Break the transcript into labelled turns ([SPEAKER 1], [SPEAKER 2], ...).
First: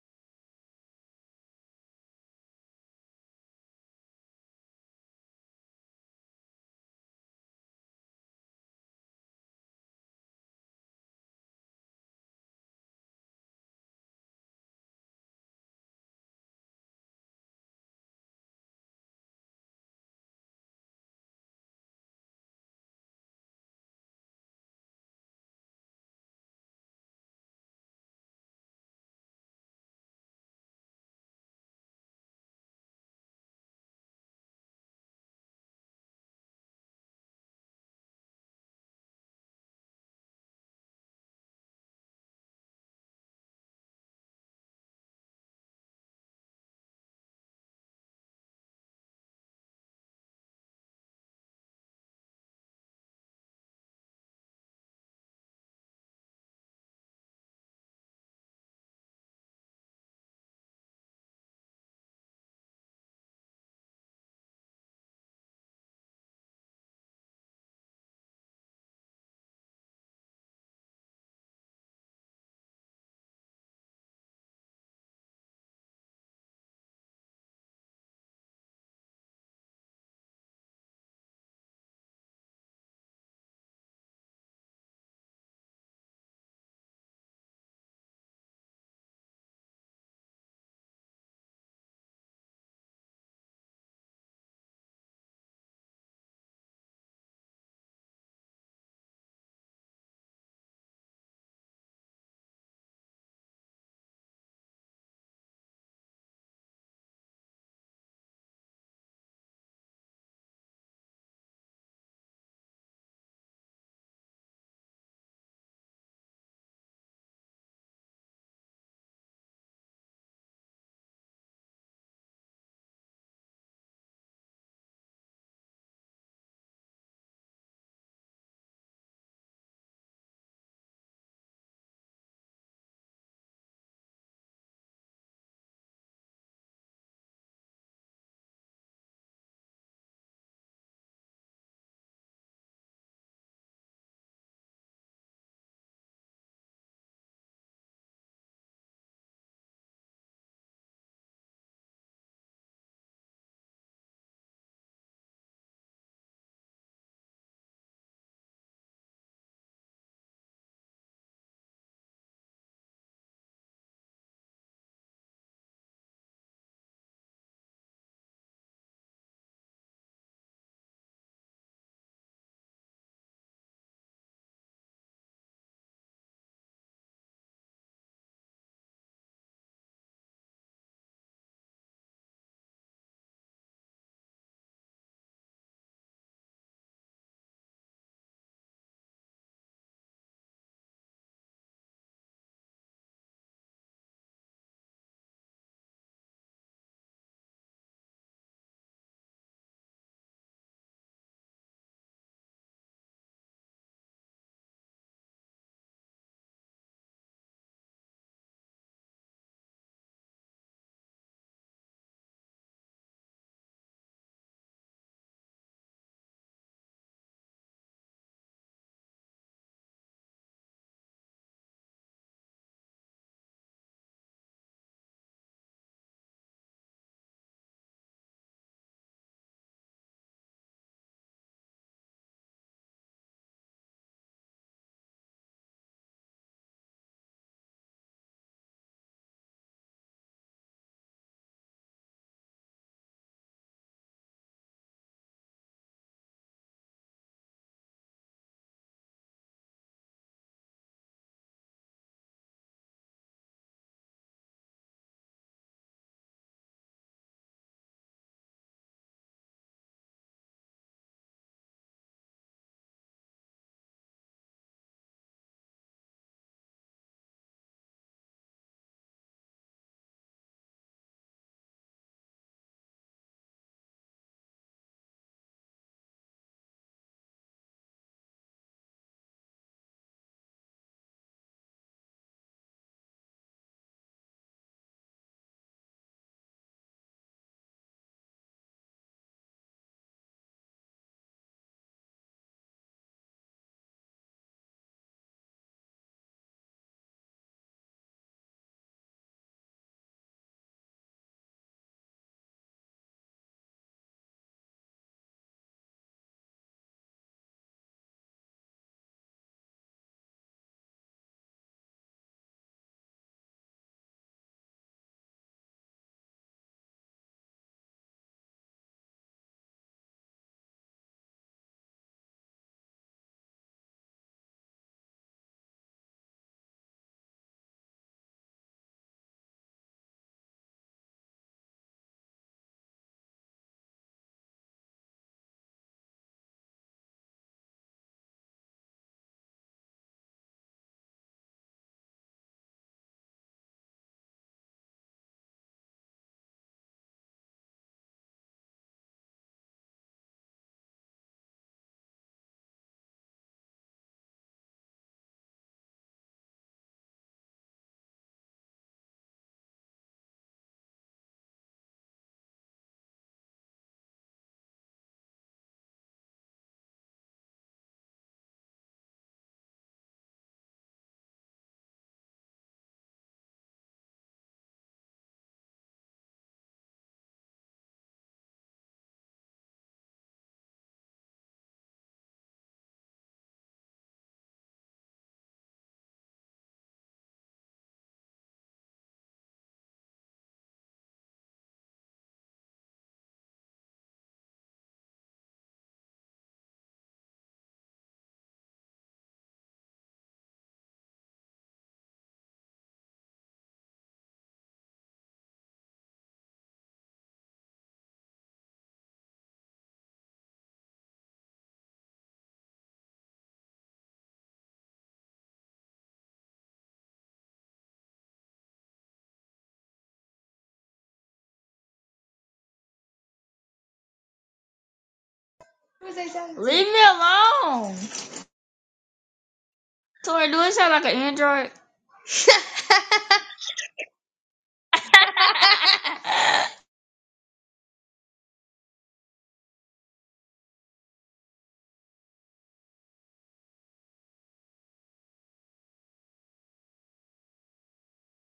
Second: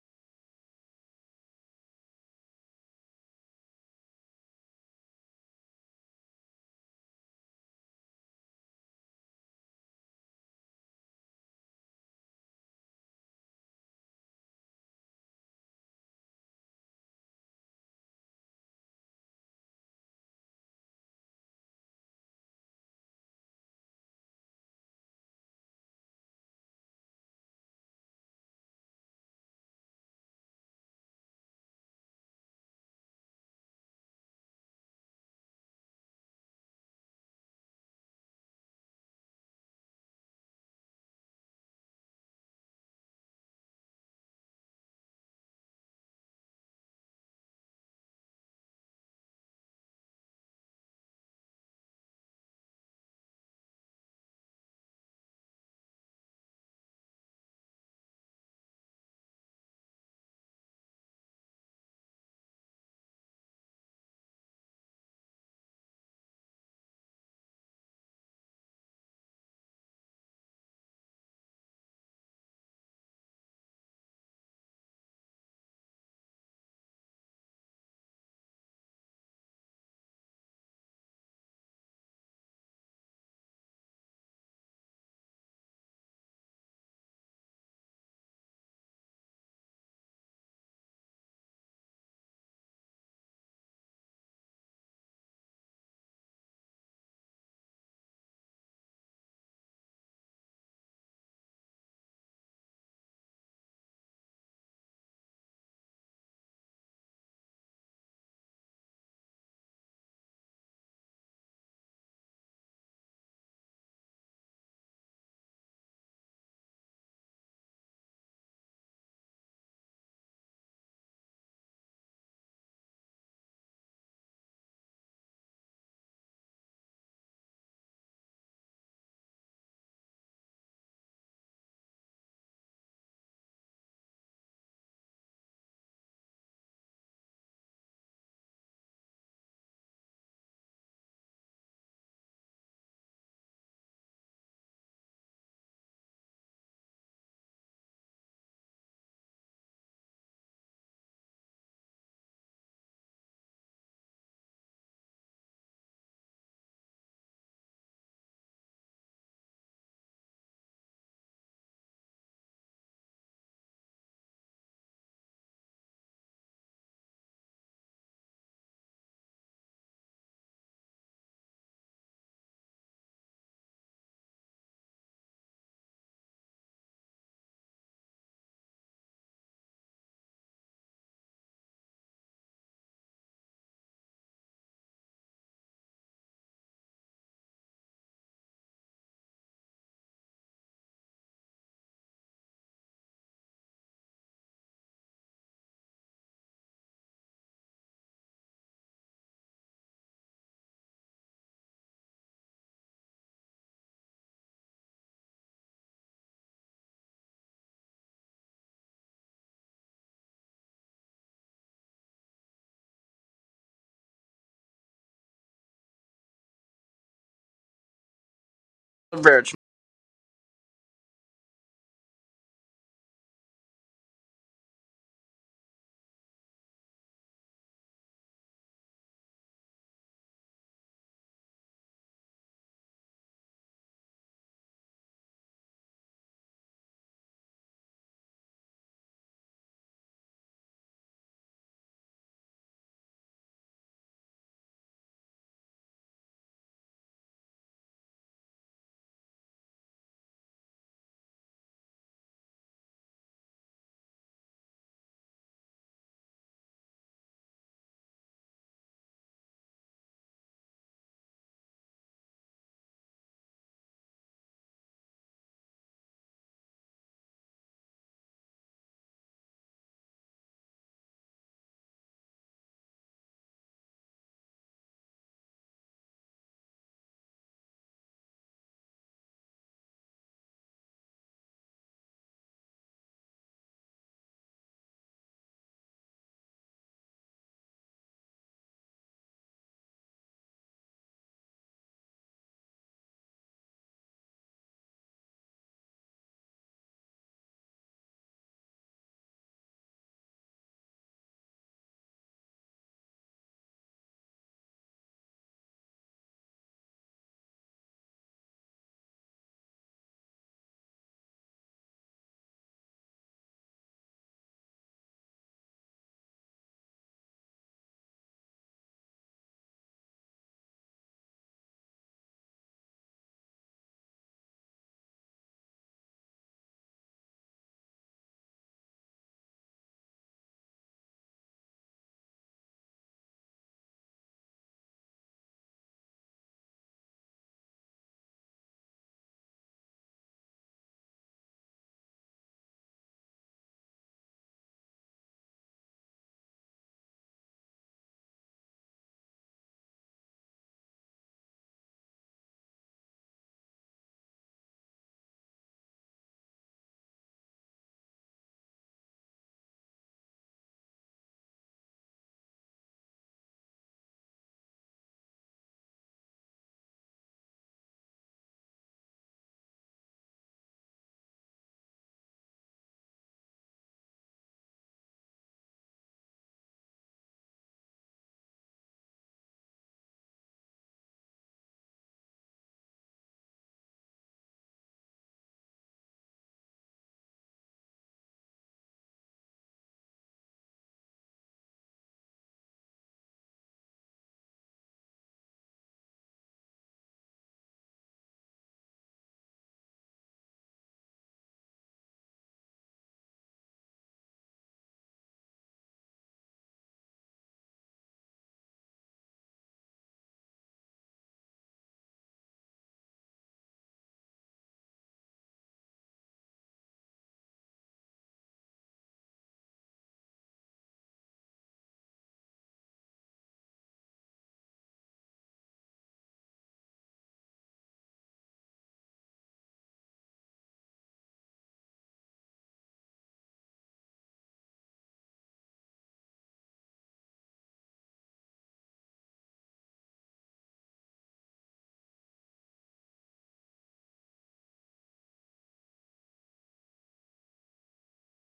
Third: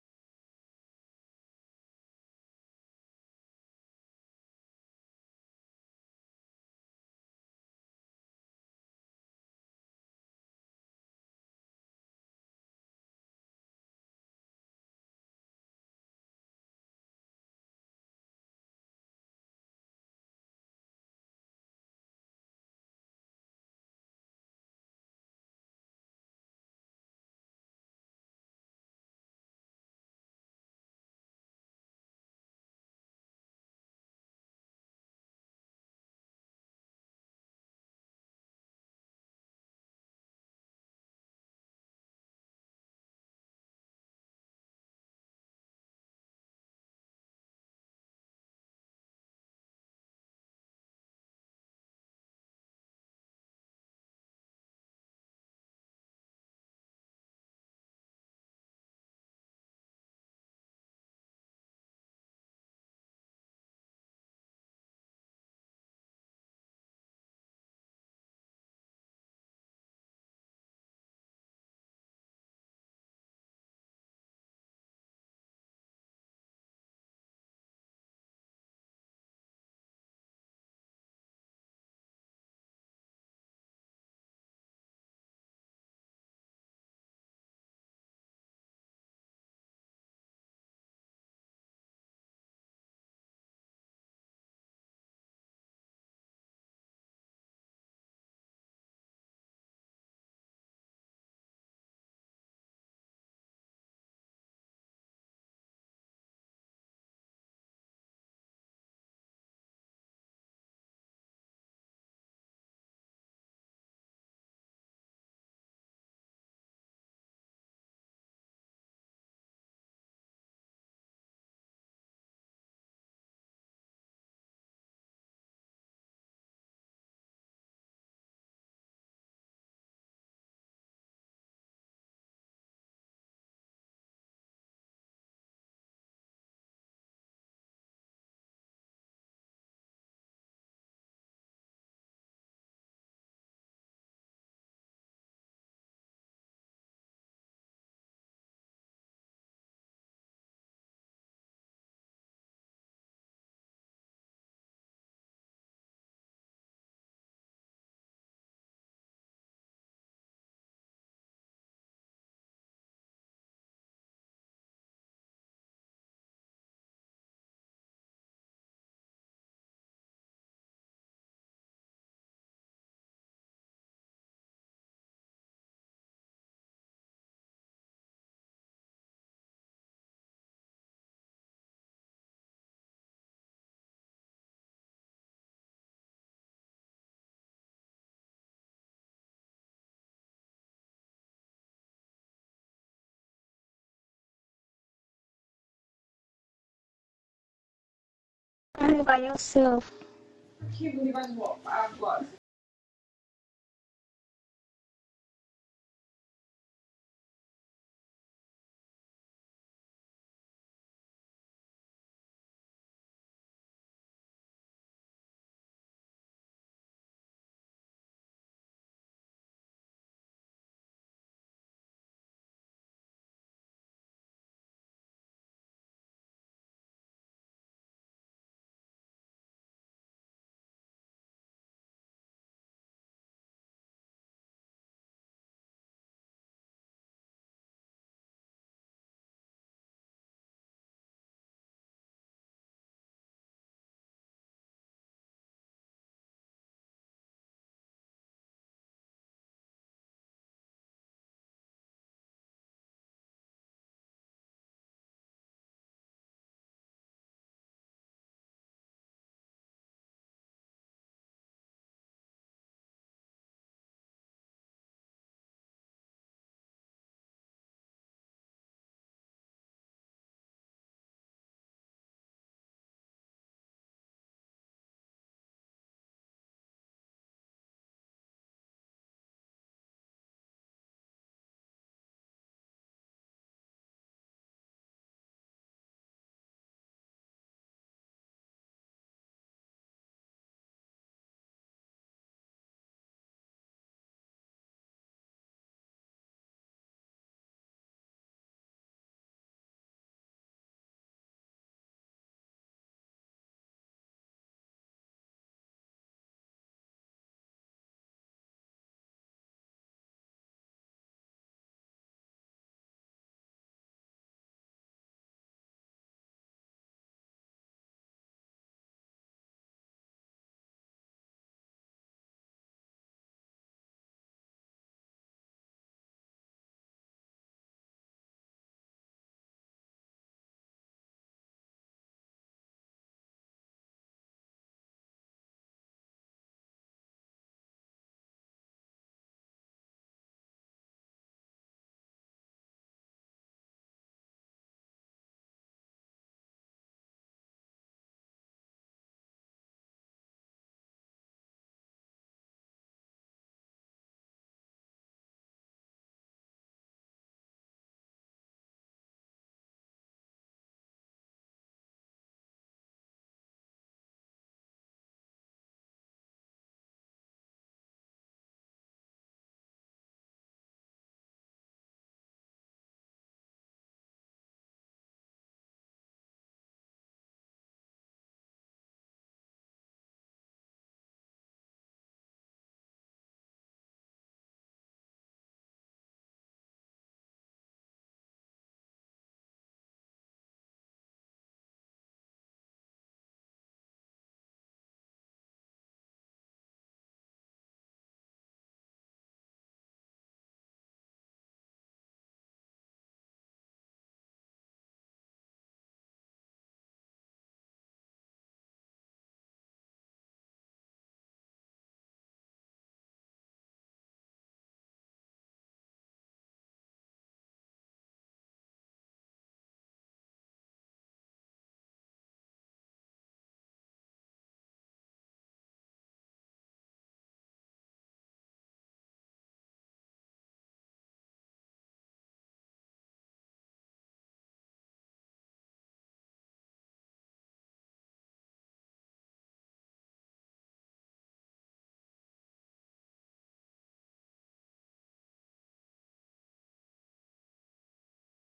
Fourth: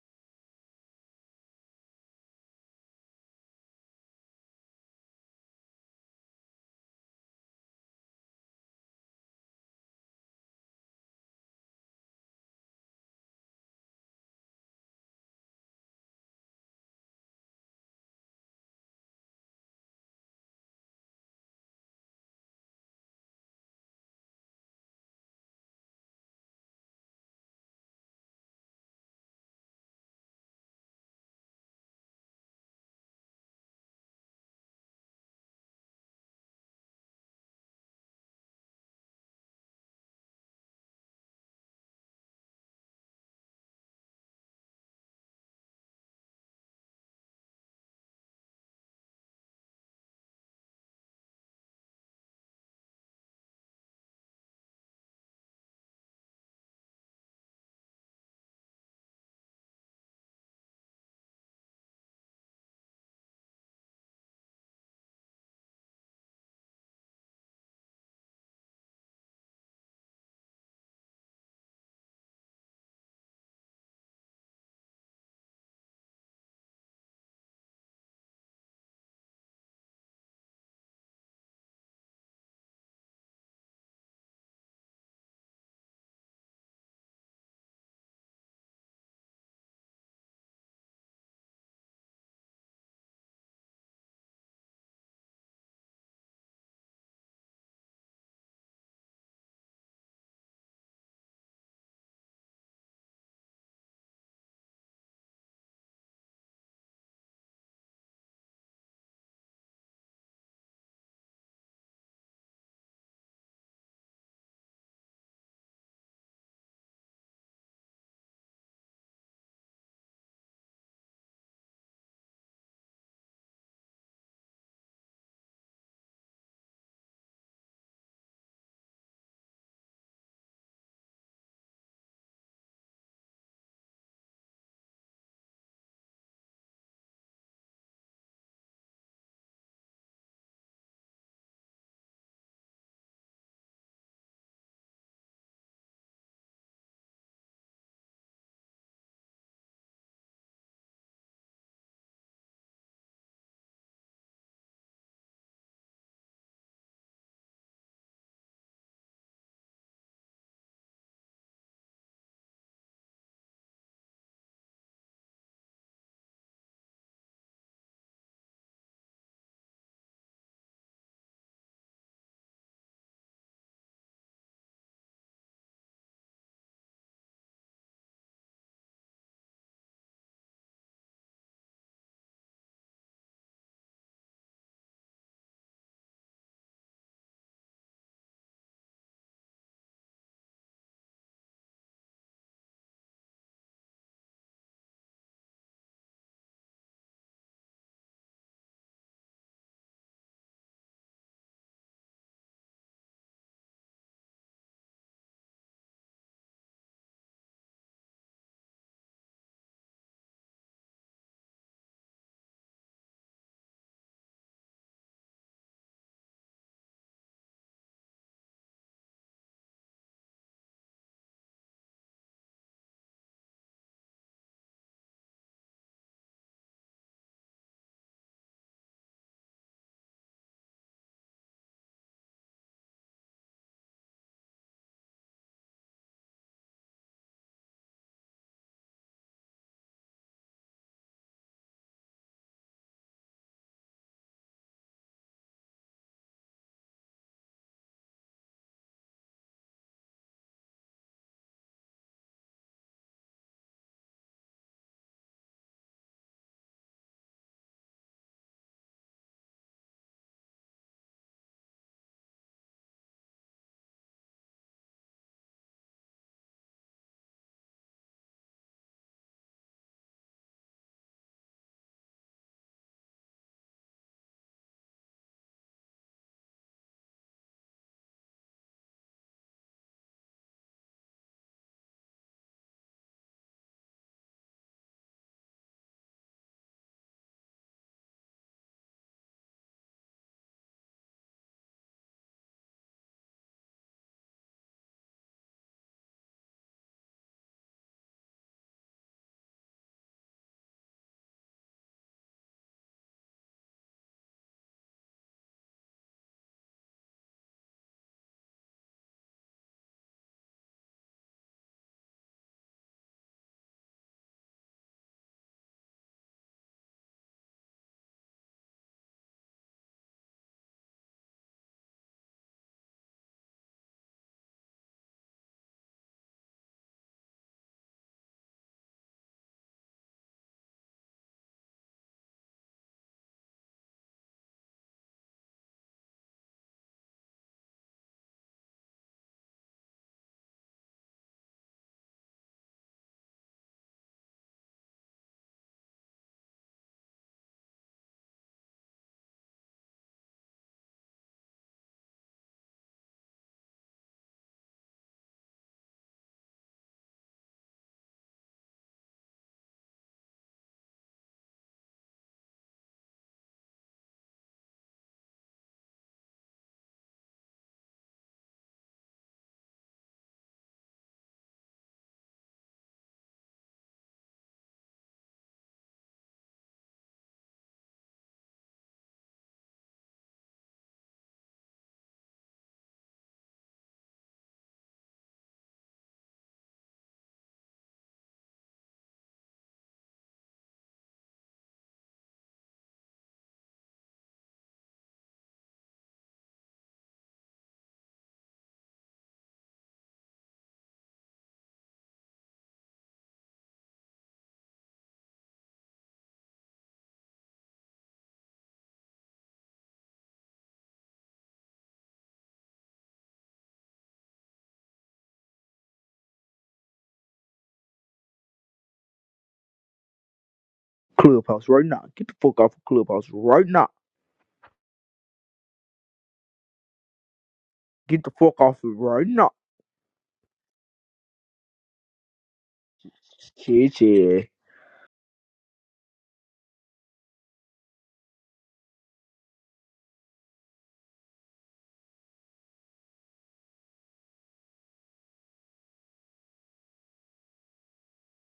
[SPEAKER 1] by yourself.
[SPEAKER 2] verge
[SPEAKER 3] Clubhouse right now. Get the fuck off of Clubhouse right now.
[SPEAKER 4] Leave me alone.
[SPEAKER 3] Get the fuck off of it right now.
[SPEAKER 4] So we're doing sound like an android.
[SPEAKER 3] Shit, yeah.